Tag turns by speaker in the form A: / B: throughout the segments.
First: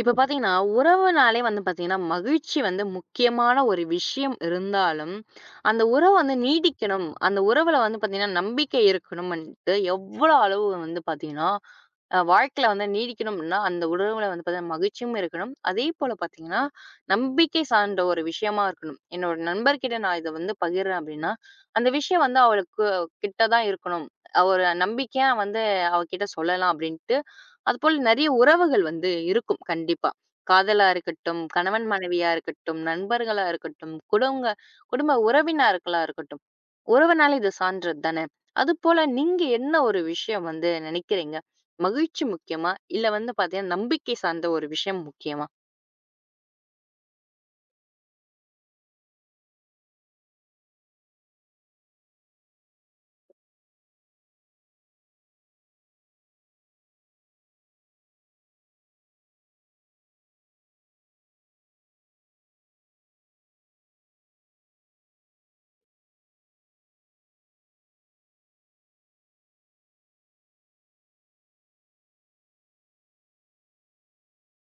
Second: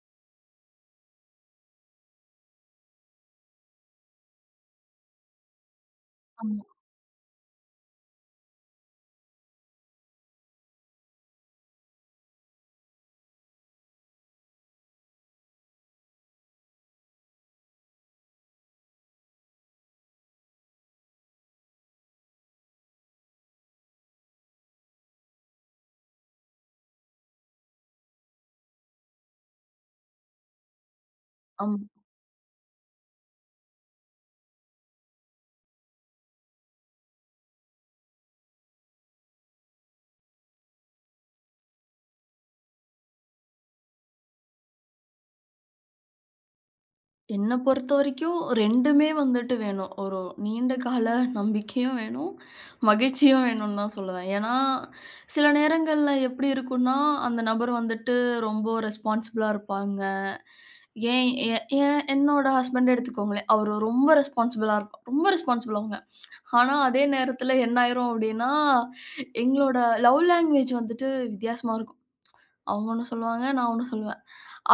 A: இப்ப பாத்தீங்கன்னா, உறவுனாலே வந்து பாத்தீங்கன்னா, மகிழ்ச்சி வந்து முக்கியமான ஒரு விஷயம் இருந்தாலும், அந்த உறவு வந்து
B: ஆமா,
A: நீடிக்கணும். அந்த உறவுல வந்து பாத்தீங்கன்னா, நம்பிக்கை இருக்கணும்ன்ட்டு எவ்வளோ அளவு வந்து பாத்தீங்கன்னா, வாழ்க்கையில வந்து நீடிக்கணும்னா, அந்த உறவுல வந்து பாத்தீங்கன்னா, மகிழ்ச்சியும் இருக்கணும். அதே போல பாத்தீங்கன்னா, நம்பிக்கை சார்ந்த ஒரு விஷயமா இருக்கணும். என்னோட நண்பர்கிட்ட நான் இத வந்து பகிர்றேன் அப்படின்னா, அந்த விஷயம் வந்து அவளுக்கு கிட்ட தான் இருக்கணும். ஒரு நம்பிக்கையா வந்து அவகிட்ட சொல்லலாம் அப்படின்ட்டு அதுபோல நெறைய உறவுகள் வந்து இருக்கும் கண்டிப்பா. காதலா இருக்கட்டும்,
B: ஆமா.
A: கணவன் மனைவியா இருக்கட்டும், நண்பர்களா இருக்கட்டும், குடும்ப உறவினர்களா இருக்கட்டும். உறவுனாலே இது சார்ந்தது தானே! அதுபோல நீங்க என்ன ஒரு விஷயம் வந்து நினைக்கிறீங்க? மகிழ்ச்சி முக்கியமா? இல்ல வந்து பார்த்தீங்கன்னா, நம்பிக்கை சார்ந்த ஒரு விஷயம் முக்கியமா?
B: என்ன பொறுத்தவரைக்கும் 2மே வந்துட்டு வேணும். ஒரு நீண்ட கால நம்பிக்கையும் வேணும், மகிழ்ச்சியும் வேணும்னு தான் சொல்லுவேன். ஏன்னா, சில நேரங்கள்ல எப்படி இருக்கும்னா, அந்த நபர் வந்துட்டு ரொம்ப ரெஸ்பான்சிபிளா இருப்பாங்க. ஏன் எ ஏன் என்னோட ஹஸ்பண்ட எடுத்துக்கோங்களேன். அவரு ரொம்ப ரெஸ்பான்சிபிளா இருப்பா ரொம்ப ரெஸ்பான்சிபிள் அவங்க. ஆனா, அதே நேரத்துல என்ன ஆயிரும் அப்படின்னா, எங்களோட லவ் லாங்குவேஜ் வந்துட்டு வித்தியாசமா இருக்கும். அவங்க ஒண்ணு சொல்லுவாங்க, நான் ஒண்ணு சொல்லுவேன்.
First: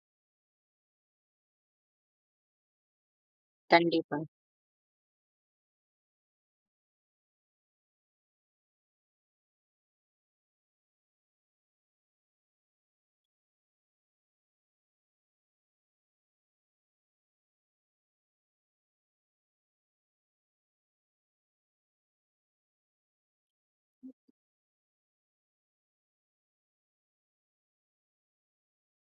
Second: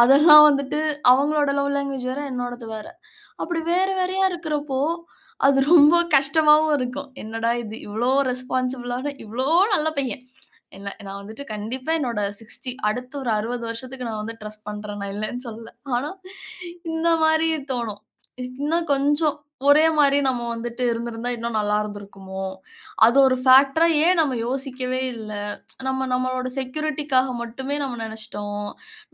B: அதெல்லாம் வந்துட்டு அவங்களோட லவ் லாங்குவேஜ் வேற, என்னோடது வேற. அப்படி வேற
A: கண்டிப்பா.
B: வேறயா இருக்கிறப்போ, அது ரொம்ப கஷ்டமாவும் இருக்கும். என்னடா இது இவ்ளோ ரெஸ்பான்சிபிளான இவ்ளோ நல்ல பையன். என்ன நான் வந்துட்டு கண்டிப்பா என்னோட 60 அடுத்த ஒரு 60 வருஷத்துக்கு நான் வந்து ட்ரஸ்ட் பண்றேன். நான் இல்லன்னு சொல்லல. ஆனா, இந்த மாரி தோணும். இன்னும் கொஞ்சம் ஒரே மாரி நம்ம வந்துட்டு இருந்திருந்தா இன்னும் நல்லா இருந்திருக்குமோ? அது ஒரு ஃபேக்டரா ஏன் நம்ம யோசிக்கவே இல்ல? நம்ம நம்மளோட செக்யூரிட்டிக்காக மட்டுமே நம்ம நெனச்சுட்டோம்.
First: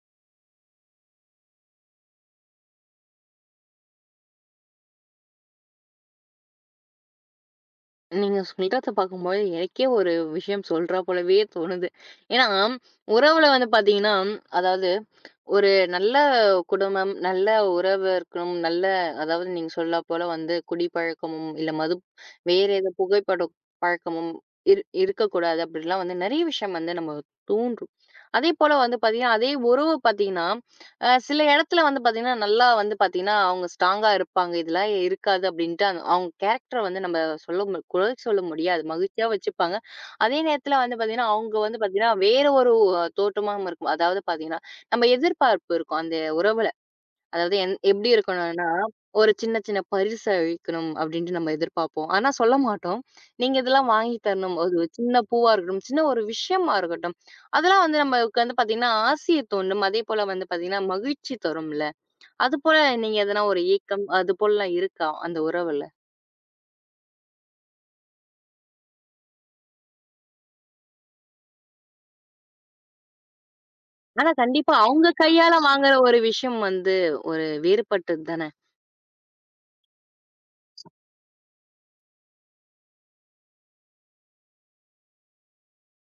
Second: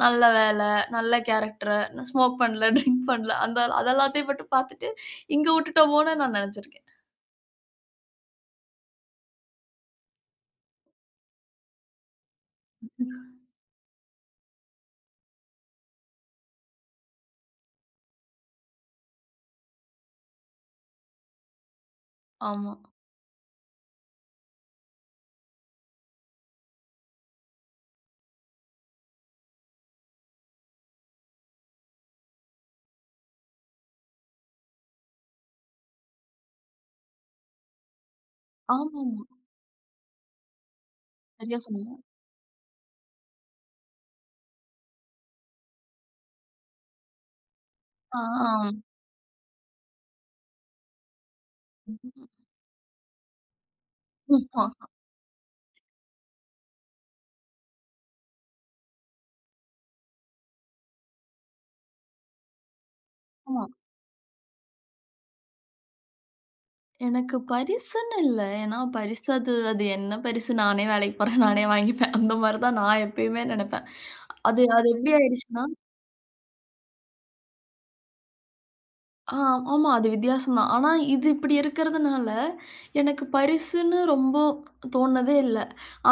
B: நல்ல வேல, நல்ல கேரக்டரா, நான் ஸ்மோக் பண்ணல, ட்ரிங்க் பண்ணல. அந்த அது எல்லாத்தையும் மட்டும் பார்த்துட்டு, இங்க விட்டுட்டோமோன்னு நான் நெனச்சிருக்கேன்.
A: நீங்க சொல்றத பார்க்கும்போது எனக்கே ஒரு விஷயம் சொல்றா போலவே தோணுது. ஏன்னா, உறவுல வந்து பார்த்தீங்கன்னா, அதாவது ஒரு நல்ல குடும்பம், நல்ல உறவு இருக்கணும். நல்ல அதாவது நீங்க சொல்லப்போல வந்து குடிப்பழக்கமும், இல்ல மது வேற
B: ஆமா.
A: ஏதோ புகைப்பட பழக்கமும் இருக்கக்கூடாது அப்படிலாம் வந்து நெறைய விஷயம் வந்து நம்ம தூண்டும். அதேபோல வந்து பார்த்தீங்கன்னா, அதே உறவு பார்த்தீங்கன்னா, சில இடத்துல வந்து பார்த்தீங்கன்னா, நல்லா வந்து பார்த்தீங்கன்னா, அவங்க ஸ்ட்ராங்கா இருப்பாங்க. இதெல்லாம் இருக்காது அப்படின்ட்டு அவங்க கேரக்டர வந்து நம்ம சொல்ல மு குறை சொல்ல முடியாது.
B: ஆமாமா.
A: மகிழ்ச்சியா வச்சுப்பாங்க. அதே நேரத்துல வந்து பார்த்தீங்கன்னா, அவங்க
B: சரியா
A: வந்து
B: சொன்னீங்க.
A: பார்த்தீங்கன்னா, வேற ஒரு தோற்றமாவும் இருக்கும். அதாவது பார்த்தீங்கன்னா நம்ம எதிர்பார்ப்பு இருக்கும் அந்த உறவுல. அதாவது எப்படி
B: ஆ, ஆ.
A: இருக்கணும்னா, ஒரு சின்ன சின்ன பரிசு அளிக்கணும் அப்படின்ட்டு நம்ம எதிர்பார்ப்போம். ஆனா சொல்ல மாட்டோம். நீங்க இதெல்லாம் வாங்கி தரணும். ஒரு
B: ஆமா,
A: சின்ன பூவா இருக்கட்டும், சின்ன ஒரு விஷயமா இருக்கட்டும். அதெல்லாம் வந்து நமக்கு வந்து பார்த்தீங்கன்னா, ஆசைய தூண்டும். அதேபோல வந்து பார்த்தீங்கன்னா, மகிழ்ச்சி தரும்ல. அதுபோல நீங்க எதனா ஒரு
B: ஆமா.
A: ஏக்கம் அதுபோலலாம் இருக்கா அந்த உறவுல?
B: எனக்கு பரிசுன்னு இல்ல. ஏன்னா பரிசு அது அது என்ன பரிசு? நானே வேலைக்கு போறேன், நானே வாங்கிப்பேன். அந்த மாரி தான் நான் எப்பயுமே நெனப்பேன்.
A: ஆனா
B: அது
A: கண்டிப்பா
B: அது
A: அவங்க
B: எப்டி
A: கையால
B: ஆயிடுச்சுன்னா
A: வாங்குற ஒரு விஷயம் வந்து ஒரு வேறுபட்டது தான?
B: ஆ, ஆமா. அது வித்தியாசம் தான். ஆனா, இது இப்டி இருக்கிறதுனால, எனக்கு பரிசுன்னு ரொம்ப தோணுனதே இல்ல.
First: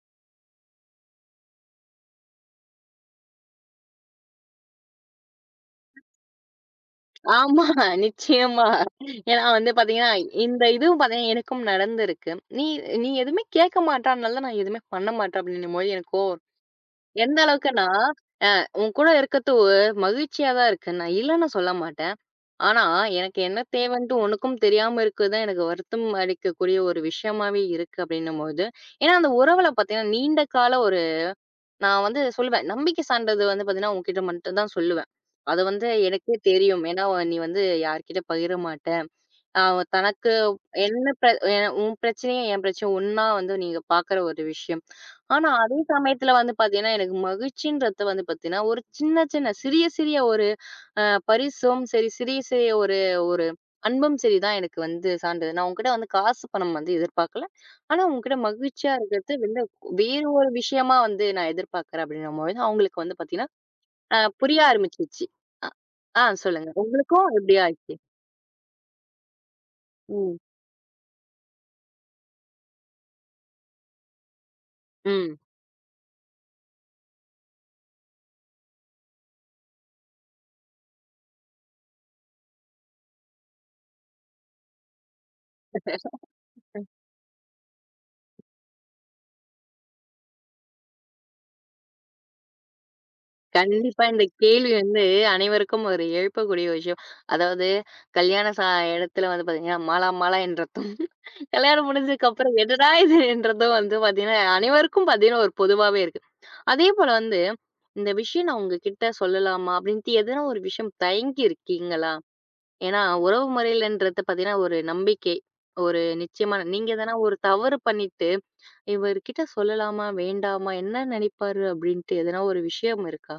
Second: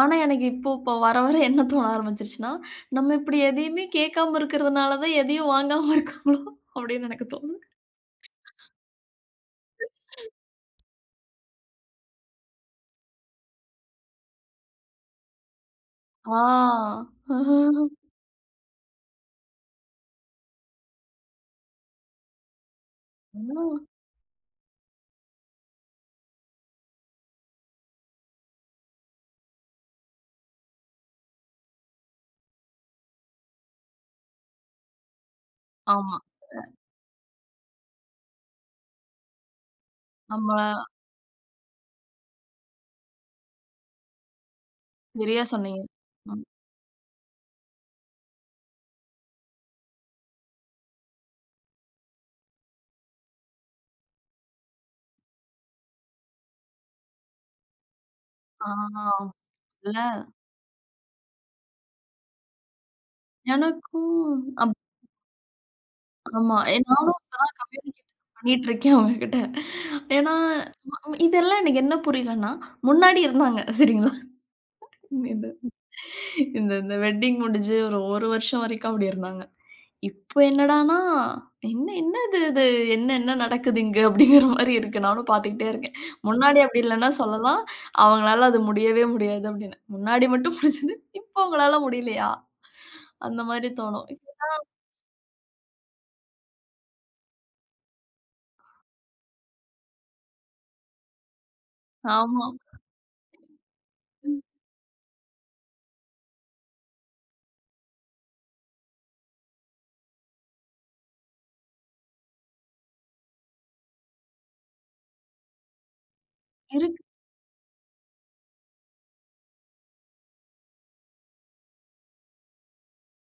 B: ஆனா, எனக்கு இப்போ இப்போ வர வர என்ன தோண ஆரம்பிச்சுருச்சுன்னா, நம்ம இப்டி எதையுமே கேட்காம இருக்கிறதுனால தான் எதையும் வாங்காம இருக்காங்களோ அப்டின்னு எனக்கு தோணுது.
A: ஆமா, நிச்சயமா. ஏன்னா வந்து பாத்தீங்கன்னா, இந்த இதுவும் பாத்தீங்கன்னா எனக்கும் நடந்திருக்கு. "நீ நீ எதுவுமே கேட்க மாட்ற, அதனால தான் நான் எதுவுமே பண்ண மாட்டேன்" அப்படின்னும்போது எனக்கு கோவம். வரும்.
B: ஆ.
A: எந்த அளவுக்குன்னா, அ உன் கூட இருக்கிறது ஒரு மகிழ்ச்சியா தான் இருக்கு. நான் இல்லன்னு சொல்ல மாட்டேன். ஆனா, எனக்கு என்ன
B: ம்.
A: தேவைன்ட்டு உனக்கும் தெரியாம இருக்கிறது தான் எனக்கு வருத்தம் அளிக்கக்கூடிய ஒரு விஷயமாவே இருக்கு அப்படின்னும்போது, ஏன்னா அந்த உறவுல பாத்தீங்கன்னா நீண்ட கால ஒரு நான் வந்து சொல்லுவேன். நம்பிக்கை சார்ந்தது வந்து பார்த்தீங்கன்னா, உன்கிட்ட மட்டும் தான் சொல்லுவேன். அது வந்து
B: ஆமா.
A: எனக்கே தெரியும். ஏன்னா, நீ வந்து யார்கிட்ட பகிர மாட்ட. அ தனக்கு
B: நம்ம
A: என்ன பிர உன் பிரச்சனையும் என் பிரச்சனையும் ஒண்ணா வந்து நீங்க பார்க்குற ஒரு விஷயம்.
B: சரியா
A: ஆனா, அதே
B: சொன்னீங்க.
A: சமயத்துல
B: ம்.
A: வந்து பார்த்தீங்கன்னா, எனக்கு மகிழ்ச்சின்றது வந்து பார்த்தீங்கன்னா, ஒரு சின்ன சின்ன சிறிய சிறிய ஒரு பரிசும் சரி, சிறிய சிறிய ஒரு ஒரு அன்பும் சரி தான் எனக்கு வந்து சான்றிதழ். நான் உன்கிட்ட வந்து காசு பணம் வந்து எதிர்பார்க்கல. ஆனா உன்கிட்ட மகிழ்ச்சியா
B: ஆ.
A: இருக்கிறது வந்து
B: இல்ல
A: வேறு ஒரு விஷயமா வந்து நான் எதிர்பார்க்கிறேன் அப்படின்னும்பொழுது, அவங்களுக்கு வந்து பார்த்தீங்கன்னா,
B: எனக்கும்
A: புரிய
B: அப்
A: ஆரம்பிச்சுருச்சு. அ ஆ
B: ஆமா.
A: சொல்லுங்க.
B: ஏன்னா
A: உங்களுக்கும் எப்படி ஆச்சு?
B: பண்ணிட்டுருக்கேன் அவங்ககிட்ட. ஏன்னா,
A: ம்.
B: இதெல்லாம் எனக்கு என்ன புரியலன்னா, முன்னாடி இருந்தாங்க சரிங்களா?
A: ம்.
B: இந்த இந்த இந்த வெட்டிங் முடிஞ்சு ஒரு 1 வருஷம் வரைக்கும் அப்படி இருந்தாங்க. இப்போ என்னடான்னா, "என்ன என்ன இது இது? என்ன என்ன நடக்குது இங்க?" அப்படிங்கிற மாரி இருக்கு. நானும் பார்த்துக்கிட்டே இருக்கேன். முன்னாடி அப்படி இல்லன்னா சொல்லலாம், அவங்களால அது முடியவே முடியாது அப்படின்னு. முன்னாடி மட்டும் முடிஞ்சது, இப்போ அவங்களால முடியலையா? அந்த மாரி
A: கண்டிப்பா
B: தோணும்.
A: இந்த கேள்வி வந்து அனைவருக்கும் ஒரு எழுப்பக்கூடிய விஷயம். அதாவது கல்யாண ச இடத்துல வந்து பார்த்தீங்கன்னா, "மாலா மாலா என் ரத்தம்." கல்யாணம் முடிஞ்சதுக்கு
B: ஆமா.
A: அப்புறம் "எதுடா இதுன்றதும்" வந்து பார்த்தீங்கன்னா,
B: ம்.
A: அனைவருக்கும் பார்த்தீங்கன்னா ஒரு பொதுவாவே இருக்கு. அதே போல வந்து, "இந்த விஷயம் நான் உங்ககிட்ட சொல்லலாமா?" அப்படின்ட்டு எதனா ஒரு விஷயம் தயங்கி இருக்கீங்களா? ஏன்னா உறவு முறையிலன்றது பார்த்தீங்கன்னா, ஒரு நம்பிக்கை. ஒரு நிச்சயமான நீங்க
B: இருக்கு.
A: எதனா ஒரு தவறு பண்ணிட்டு, "இவர்கிட்ட சொல்லலாமா? வேண்டாமா? என்ன நெனைப்பாரு?" அப்படின்ட்டு எதனா ஒரு விஷயம் இருக்கா?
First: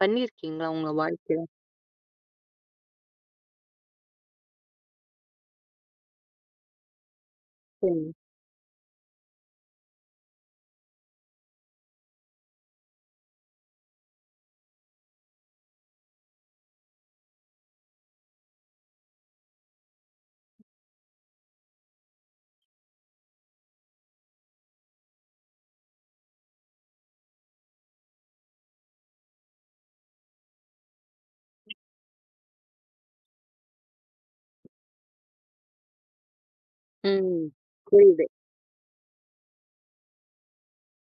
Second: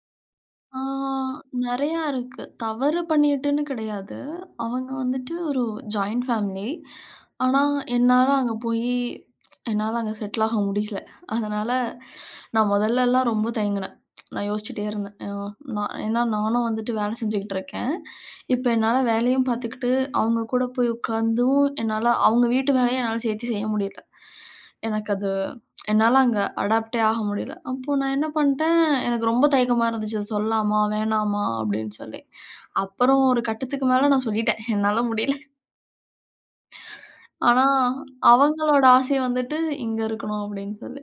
A: பண்ணியிருக்கீங்களா
B: ஆ
A: உங்க வாழ்க்கையில?
B: நெறையா இருக்கு. தவறு பண்ணிட்டுன்னு கிடையாது. அவங்க வந்துட்டு ஒரு ஜாயிண்ட் ஃபேமிலி. ஆனா,
A: ம்.
B: என்னால அங்க போயி என்னால அங்க செட்டில் ஆக முடியல. அதனால நான் முதல்லலாம் ரொம்ப தயங்குனேன். நான் யோசிச்சுட்டே இருந்தேன். அ நான் ஏன்னா நானும் வந்துட்டு வேலை செஞ்சுக்கிட்டு இருக்கேன். இப்ப என்னால வேலையும் பார்த்துக்கிட்டு, அவங்க கூட போய் உட்காந்தும் என்னால அவங்க வீட்டு வேலையும் என்னால சேர்த்து செய்ய முடியல. எனக்கு அது என்னால அங்க அடாப்ட்டே ஆக முடியல. அப்போ நான் என்ன பண்ட்டேன் எனக்கு ரொம்ப தயக்கமா இருந்துச்சு. "இத சொல்லாமா? வேணாமா?" அப்படின்னு சொல்லி. அப்புறம் ஒரு கட்டத்துக்கு மேல நான் சொல்லிட்டேன். என்னால முடியல.
A: ம்.
B: ஆனா,
A: புரியுது.
B: அவங்களோட ஆசை வந்துட்டு, "இங்க இருக்கணும்" அப்படின்னு சொல்லி.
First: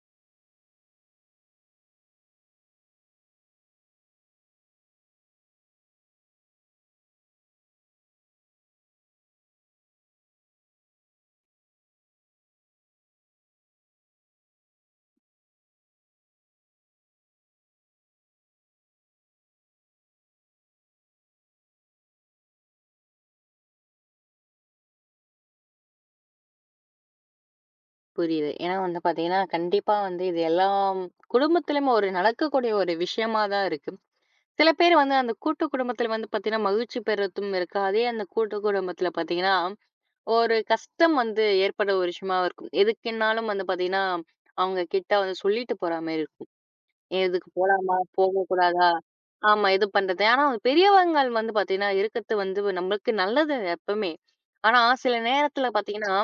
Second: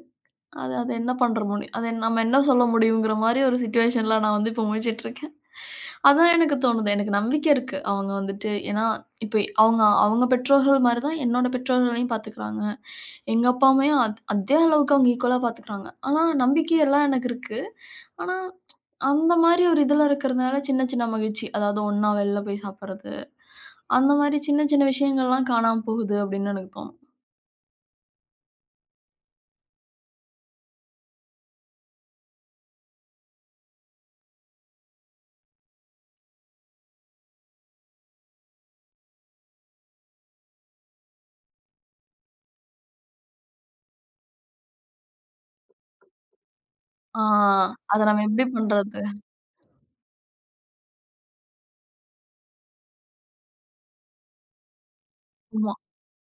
B: அது அது என்ன பண்ற முடியும்? அது நம்ம என்ன சொல்ல முடியுங்கிற மாரி ஒரு சிச்சுவேஷன்ல நான் வந்து இப்போ முழிச்சிட்டுருக்கேன். அதான் எனக்கு தோணுது. எனக்கு நம்பிக்கை இருக்கு. அவங்க வந்துட்டு ஏன்னா, இப்ப அவங்க அவங்க பெற்றோர்கள் மாரி தான் என்னோட பெற்றோர்களையும் பார்த்துக்கிறாங்க. எங்க அப்பா அம்மையும் அதே அளவுக்கு அவங்க ஈக்குவலா பார்த்துக்கிறாங்க. ஆனா, நம்பிக்கை எல்லாம் எனக்கு இருக்கு. ஆனா, அந்த மாரி ஒரு இதுல இருக்கிறதுனால சின்ன சின்ன மகிழ்ச்சி. அதாவது ஒண்ணா வெளில போய் சாப்பிடுறது. அந்த மாரி சின்ன சின்ன விஷயங்கள்லாம் காணாம போகுது அப்படின்னு எனக்கு தோணும்.
A: புரியுது. ஏன்னா வந்து பார்த்தீங்கன்னா, கண்டிப்பா வந்து இது எல்லாம் குடும்பத்திலும் ஒரு நடக்கக்கூடிய ஒரு விஷயமா தான் இருக்கு. சில பேர் வந்து அந்த கூட்டு குடும்பத்தில வந்து பார்த்தீங்கன்னா, மகிழ்ச்சி பெறத்தும் இருக்கு. அதே அந்த கூட்டு குடும்பத்தில பார்த்தீங்கன்னா, ஒரு கஷ்டம் வந்து ஏற்பட ஒரு விஷயமா இருக்கும். எதுக்குன்னாலும் வந்து பார்த்தீங்கன்னா, அவங்க கிட்ட வந்து சொல்லிட்டு போற மாரி இருக்கும்.
B: ஆ
A: இதுக்கு போலாமா?
B: அத நம்ம எப்படி
A: போகக்கூடாதா?
B: பண்றது?
A: ஆமா. இது பண்றது. ஆனா பெரியவங்கள் வந்து பார்த்தீங்கன்னா, இருக்கிறது வந்து நம்மளுக்கு நல்லது எப்பவுமே. ஆனா சில நேரத்துல
B: ஆமா,
A: பார்த்தீங்கன்னா,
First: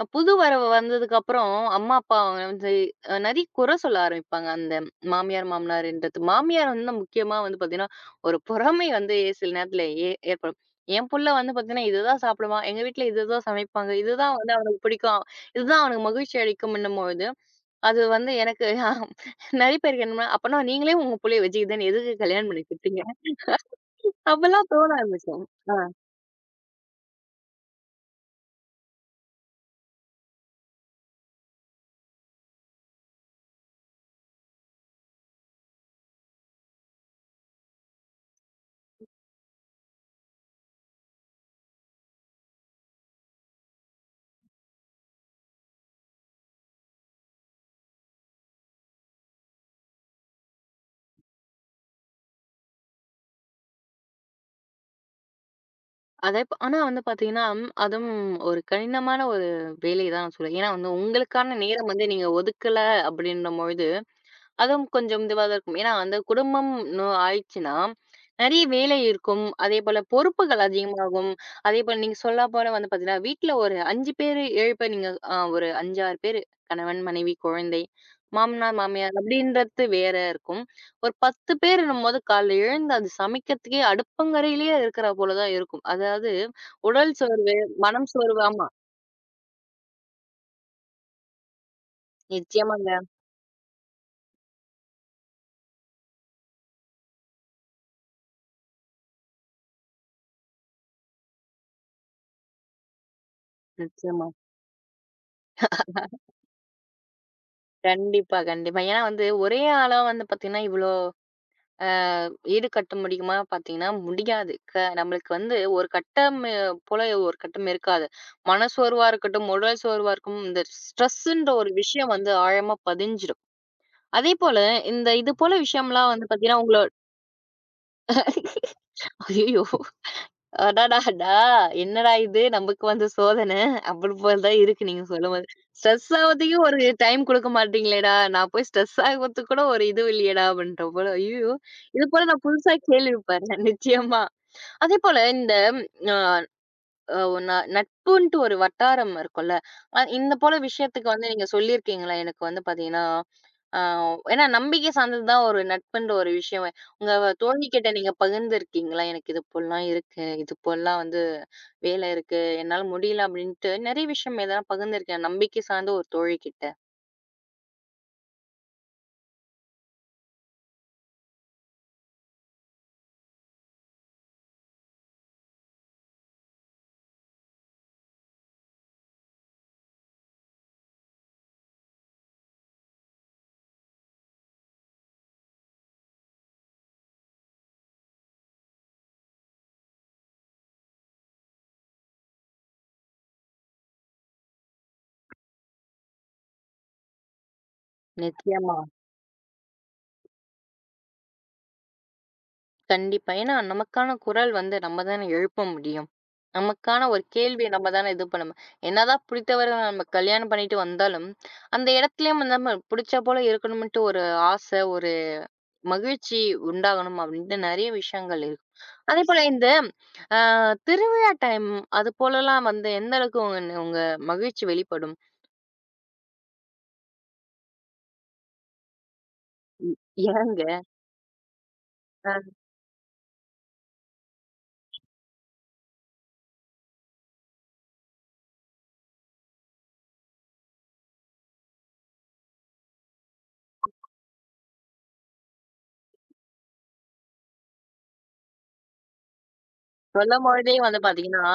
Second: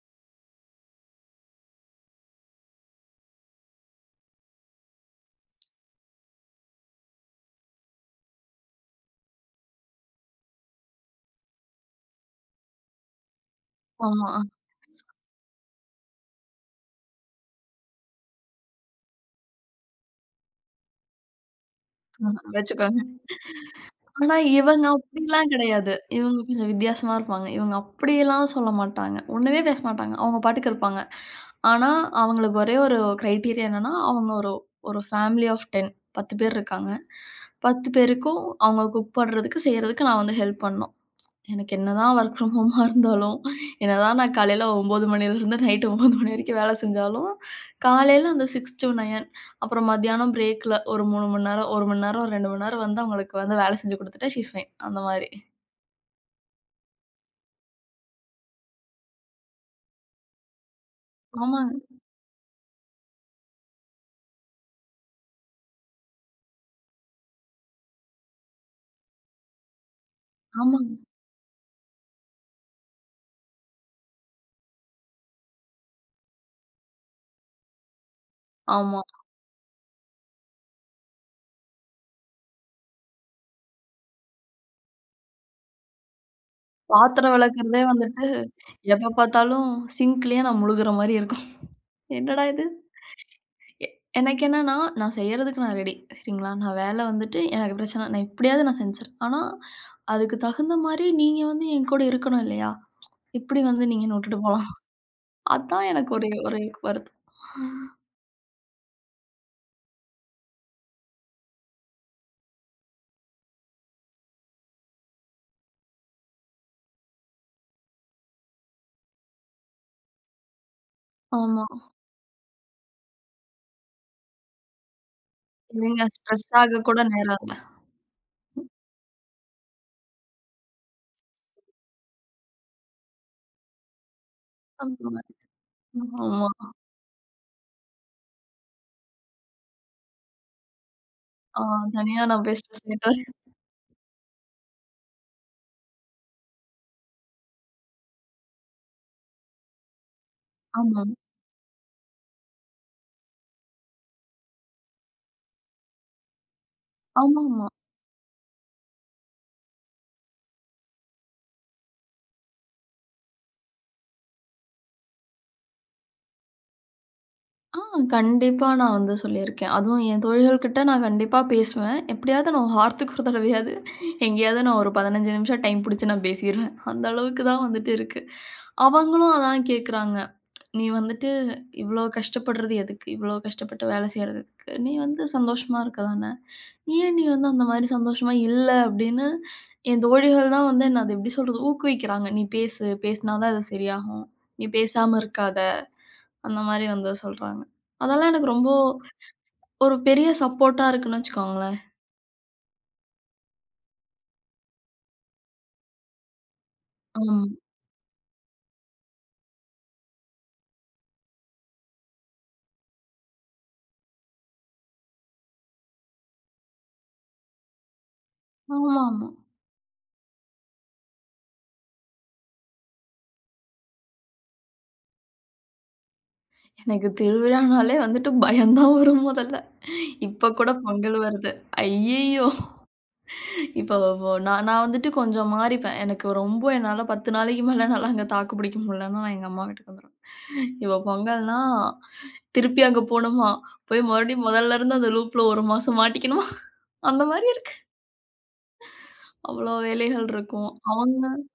A: புது வரவு வந்ததுக்கப்புறம் அம்மா, அப்பா வந்து நெறைய குறை சொல்ல ஆரம்பிப்பாங்க. அந்த மாமியார், மாமனார்ன்றது. மாமியார் வந்து முக்கியமா வந்து பார்த்தீங்கன்னா, ஒரு பொறாமை வந்து சில நேரத்துல ஏற்படும். என் புள்ள வந்து பார்த்தீங்கன்னா, இதுதான் சாப்பிடுவான். எங்க வீட்ல இதுதான் சமைப்பாங்க.
B: ஆமா.
A: இதுதான் வந்து அவனுக்கு பிடிக்கும். இதுதான் அவனுக்கு மகிழ்ச்சி அளிக்கும்ன்னும்போது, அது வந்து எனக்கு நெறைய பேருக்கு என்னன்னா, அப்பன்னா நீங்களே உங்க புள்ளைய வச்சுக்கிட்டு எதுக்கு
B: ஆஹ
A: கல்யாணம் பண்ணி
B: வச்சுக்கோங்க.
A: குடுத்தீங்க?
B: ஆனா
A: அப்பல்லாம்
B: இவங்க
A: தோண ஆரம்பிச்சுரும்.
B: அப்படிலாம்
A: ஆ
B: கிடையாது. இவங்க கொஞ்சம் வித்தியாசமா இருப்பாங்க. இவங்க அப்படியெல்லாம் சொல்ல மாட்டாங்க. ஒண்ணுமே பேச மாட்டாங்க. அவங்க பாட்டுக்கு இருப்பாங்க. ஆனா, அவங்களுக்கு ஒரே ஒரு கிரைட்டீரியா என்னன்னா, அவங்க ஒரு ஒரு ஃபேமிலி ஆஃப் 10 பேர் இருக்காங்க. 10 பேருக்கும் அவங்க குக் பண்றதுக்கு, செய்றதுக்கு நான் வந்து ஹெல்ப் பண்ணணும். எனக்கு என்னதான் வொர்க் ஃப்ரம் ஹோமா இருந்தாலும், என்னதான் நான் காலையில 9 மணிலேருந்து நைட் 9 மணி வரைக்கும் வேலை செஞ்சாலும், காலையில அந்த 6-9 அப்புறம் மத்தியானம் பிரேக்ல ஒரு 3 மணி நேரம், 1 மணி நேரம், 2 மணி நேரம் வந்து அவங்களுக்கு வந்து வேலை செஞ்சு குடுத்துட்டா ஷி இஸ் ஃபைன் அந்த மாரி.
A: அதே இப்ப ஆனா வந்து பார்த்தீங்கன்னா, அதுவும் ஒரு கடினமான ஒரு வேலை தான் நான் சொல்லுவேன். ஏன்னா வந்து உங்களுக்கான
B: ஆமாங்க,
A: நேரம் வந்து நீங்க ஒதுக்கல அப்படின்ற பொழுது அதுவும் கொஞ்சம் இதுவா தான் இருக்கும். ஏன்னா, அந்த குடும்பம்ன்னு ஆயிடுச்சுன்னா, நெறைய வேலை இருக்கும். அதேபோல பொறுப்புகள்
B: ஆமாங்க,
A: அதிகமாகும். அதேபோல நீங்க சொல்லப்போனா வந்து பார்த்தீங்கன்னா, வீட்ல ஒரு 5 பேரு, 7 பேர் நீங்க ஒரு 5, 6 பேரு கணவன், மனைவி, குழந்தை, மாமனார்,
B: ஆமா.
A: மாமியார் அப்படின்றது வேற இருக்கும். ஒரு 10 பேருன்னும்போது காலைல எழுந்து அது சமைக்கிறதுக்கே அடுப்பங்கரையிலேயே இருக்கிற போல தான் இருக்கும். அதாவது உடல்
B: பாத்திரம்
A: சோர்வு,
B: விளக்குறதே
A: மனம்
B: வந்துட்டு
A: சோர்வு ஆமா.
B: எப்ப பார்த்தாலும் சிங்க்லயே நான் முழுகுற மாரி இருக்கும். என்னடா இது?
A: நிச்சயமாங்க.
B: எ எனக்கு என்னன்னா, நான் செய்யறதுக்கு நான் ரெடி. சரிங்களா? நான் வேலை வந்துட்டு எனக்கு பிரச்சன நான் எப்படியாவது நான் செஞ்சுறேன். ஆனா, அதுக்கு தகுந்த மாரி நீங்க வந்து என் கூட இருக்கணும் இல்லையா? இப்படி வந்து நீங்க என்ன
A: நிச்சயமா.
B: விட்டுட்டு போலாம். அதான் எனக்கு ஒரே ஒரே வருத்தம்.
A: கண்டிப்பா. ஏன்னா வந்து ஒரே ஆளா வந்து பார்த்தீங்கன்னா, இவ்ளோ அஹ் ஈடுகட்ட முடியுமா பார்த்தீங்கன்னா முடியாது. நம்மளுக்கு வந்து ஒரு கட்டம் போல ஒரு கட்டம் இருக்காது. மனசோர்வா இருக்கட்டும், உடல் சோர்வா இருக்கும். இந்த ஸ்ட்ரெஸ்ன்ற
B: ஆமா.
A: ஒரு விஷயம் வந்து ஆழமா பதிஞ்சிடும். அதேபோல இந்த இது போல
B: இவங்க
A: விஷயம்லாம் வந்து
B: ஸ்ட்ரெஸ்
A: பார்த்தீங்கன்னா,
B: ஆக
A: உங்களோட
B: கூட நேரம் இல்ல.
A: ஐயய்யோ! அடடாடா! என்னடா இது நமக்கு வந்த சோதனை அப்படி போல தான் இருக்கு நீங்க
B: ஆமா.
A: சொல்லும்போது. ஸ்ட்ரெஸ்
B: ஆமா.
A: ஆவதுக்கு ஒரு டைம் குடுக்க மாட்டீங்களேடா! நான் போய் ஸ்ட்ரெஸ் ஆகுறதுக்கு கூட ஒரு இது இல்லையேடா! அப்படின்ற போல ஐயய்யோ!
B: ஆ
A: இது
B: தனியா
A: போல நான்
B: நான் போய்
A: புதுசா
B: ஸ்ட்ரெஸ் ஆயிட்டு
A: கேள்விப்பட்றேன் நிச்சயமா. அதேபோல இந்த அ அ ந நட்புன்ட்டு ஒரு வட்டாரம் இருக்கும்ல. இந்த போல
B: ஆமா.
A: விஷயத்துக்கு வந்து நீங்க சொல்லியிருக்கீங்களா? எனக்கு வந்து பார்த்தீங்கன்னா, அ ஏன்னா நம்பிக்கை சார்ந்தது தான் ஒரு நட்புன்ற ஒரு விஷயம். உங்க
B: ஆமாமா.
A: தோழிகிட்ட நீங்க பகிர்ந்திருக்கீங்களா? எனக்கு இது போலலாம் இருக்கு. இது போலலாம் வந்து வேலை இருக்கு. என்னால முடியல அப்படின்ட்டு நெறைய விஷயம் எதனா பகிர்ந்திருக்கேன். நம்பிக்கை சார்ந்த ஒரு தோழிகிட்ட.
B: ஆ கண்டிப்பா நான் வந்து சொல்லியிருக்கேன். அதுவும் என் தோழிகள்கிட்ட நான் கண்டிப்பா பேசுவேன். எப்படியாவது நான் வாரத்துக்கு ஒரு தடவையாவது எங்கேயாவது நான் ஒரு 15 நிமிஷம் டைம் புடிச்சு நான் பேசிருவேன். அந்த அளவுக்கு தான் வந்துட்டு இருக்கு. அவங்களும் அதான் கேட்குறாங்க. "நீ வந்துட்டு இவ்ளோ கஷ்டப்படுறது எதுக்கு? இவ்ளோ கஷ்டப்பட்டு வேலை செய்றது எதுக்கு? நீ வந்து சந்தோஷமா இருக்க தானே! ஏன் நீ வந்து அந்த மாரி சந்தோஷமா இல்ல?" அப்படின்னு என் தோழிகள் தான் வந்து என்ன அது எப்படி சொல்றது? ஊக்குவிக்கிறாங்க. "நீ பேசு. பேசினா தான் இது சரியாகும். நீ பேசாம இருக்காத." அந்த மாரி வந்து சொல்றாங்க. அதெல்லாம் எனக்கு ரொம்ப
A: நிச்சயமா.
B: ஒரு பெரிய சப்போர்ட்டா இருக்குன்னு வச்சுக்கோங்களேன்.
A: கண்டிப்பா. ஏன்னா நமக்கான குரல் வந்து நம்ம தானே எழுப்ப முடியும். நமக்கான ஒரு
B: ஆமா.
A: கேள்விய நம்ம தானே இது பண்ணணும். என்னதான் பிடித்தவர்கள நம்ம கல்யாணம் பண்ணிட்டு வந்தாலும், அந்த இடத்துலயும் வந்து நம்ம பிடிச்ச போல இருக்கணும்ன்ட்டு ஒரு ஆசை, ஒரு மகிழ்ச்சி உண்டாகணும் அப்படின்ட்டு நெறைய விஷயங்கள் இருக்கு.
B: ஆமாமா.
A: அதேபோல இந்த அ திருவிழா டைம் அது போலலாம் வந்து எந்த அளவுக்கு உங்க உங்க மகிழ்ச்சி வெளிப்படும்?
B: எனக்கு திருவிழானாலே வந்துட்டு பயம் தான் வரும் மொதல்ல. இப்ப கூட
A: ஏங்க?
B: பொங்கல் வருது.
A: அ
B: ஐய்யய்யோ! இப்போ இப்போ நான் நான் வந்துட்டு கொஞ்சம் மாறிப்பேன். எனக்கு ரொம்ப என்னால 10 நாளைக்கு மேல என்னால அங்க தாக்கு பிடிக்க முடியலன்னா, நான் எங்க அம்மா வீட்டுக்கு வந்துருவேன். இப்போ பொங்கல்னா, திருப்பி அங்க போணுமா? போய் மறுபடியும் முதல்ல இருந்து அந்த லூப்ல 1 மாசம் மாட்டிக்கணுமா? அந்த மாரி இருக்கு. அவ்வளோ வேலைகள் இருக்கும்.
A: சொல்லும்பொழுதே வந்து
B: அவங்க
A: பார்த்தீங்கன்னா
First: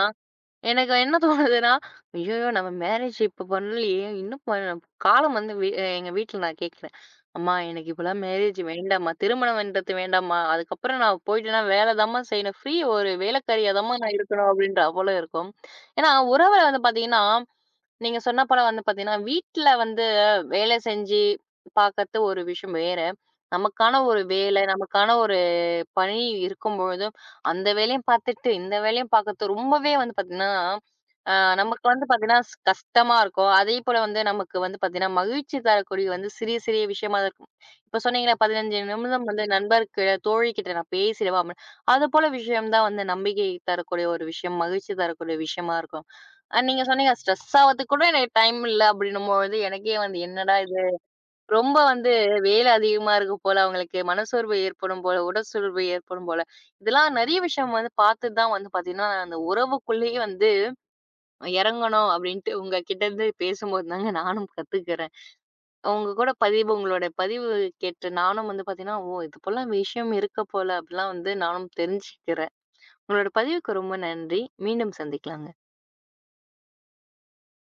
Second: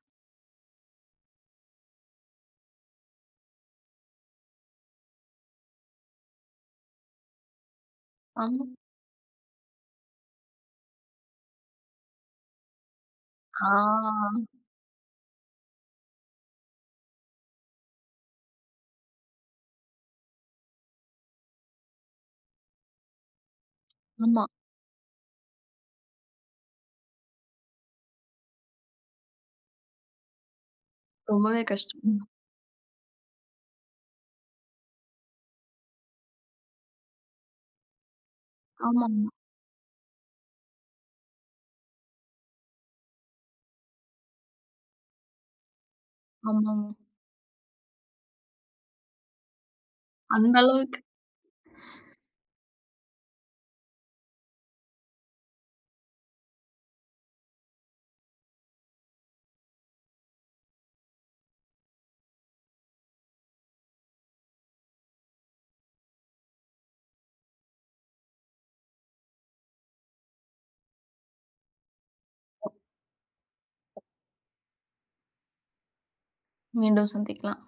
A: எனக்கு என்ன தோணுதுன்னா, ஐய்யயோ! நம்ம மேரேஜ் இப்ப பண்ணலையே! இன்னும் பண்ண காலம் வந்து வி எங்க வீட்ல நான் கேட்கிறேன். அம்மா எனக்கு இப்பலாம் மேரேஜ்
B: ஆமா.
A: வேண்டாம்மா. திருமணம்ன்றது வேண்டாம்மா. அதுக்கப்புறம் நான் போயிட்டேன்னா வேல தாம்மா செய்யணும். ஃப்ரீ ஒரு வேலைக்காரியா தாம்மா நான்
B: ஆ
A: இருக்கணும் அப்டின்ற போல இருக்கும். ஏன்னா, உறவுல வந்து பார்த்தீங்கன்னா நீங்க சொன்ன போல வந்து பாத்தீங்கன்னா, வீட்ல வந்து வேலை செஞ்சு பாக்கறது ஒரு விஷயம் வேற. நமக்கான ஒரு
B: ஆமா.
A: வேலை, நமக்கான ஒரு பணி இருக்கும்பொழுது, அந்த வேலையும் பாத்துட்டு, இந்த வேலையும் பாக்கறது ரொம்பவே வந்து பாத்தீங்கன்னா, அ
B: ரொம்பவே
A: நமக்கு வந்து
B: கஷ்டம்.
A: பாத்தீங்கன்னா கஷ்டமா இருக்கும். அதே போல வந்து நமக்கு வந்து பாத்தீங்கன்னா, மகிழ்ச்சி தரக்கூடிய வந்து சிறிய சிறிய விஷயமா தான் இருக்கும். இப்ப சொன்னீங்கல்ல 15
B: ஆமா,
A: நிமிடம் வந்து நண்பர்கிட்ட, தோழிகிட்ட நான் பேசிடுவேன் அப்படின்னு. அது போல விஷயம் தான் வந்து நம்பிக்கை தரக்கூடிய ஒரு விஷயம், மகிழ்ச்சி தரக்கூடிய விஷயமா இருக்கும். நீங்க
B: ஆமாங்க.
A: சொன்னீங்க ஸ்ட்ரெஸ் ஆவறதுக்கு கூட எனக்கு டைம் இல்ல அப்படின்னும்பொழுது, எனக்கே வந்து என்னடா
B: அந்த
A: இது!
B: அளவுக்கு
A: ரொம்ப வந்து வேலை அதிகமா இருக்கும் போல, அவங்களுக்கு மனச்சோர்வு ஏற்படும் போல, உடல் சோர்வு ஏற்படும் போல. இதெல்லாம் நெறைய விஷயம் வந்து பார்த்து தான் வந்து பார்த்தீங்கன்னா, அந்த உறவுக்குள்ளேயே வந்து இறங்கணும் அப்படின்ட்டு உங்க கிட்ட இருந்து பேசும்போது தாங்க நானும் கத்துக்கிறேன். உங்களோட பதிவு கேட்டு நானும் வந்து பார்த்தீங்கன்னா, ஓ! இது போல விஷயம் இருக்க போல அப்படிலாம் வந்து நானும் தெரிஞ்சுக்கிறேன். உங்களோட பதிவுக்கு ரொம்ப நன்றி. மீண்டும் சந்திக்கலாங்க.
B: மீண்டும் சந்திக்கலாம்.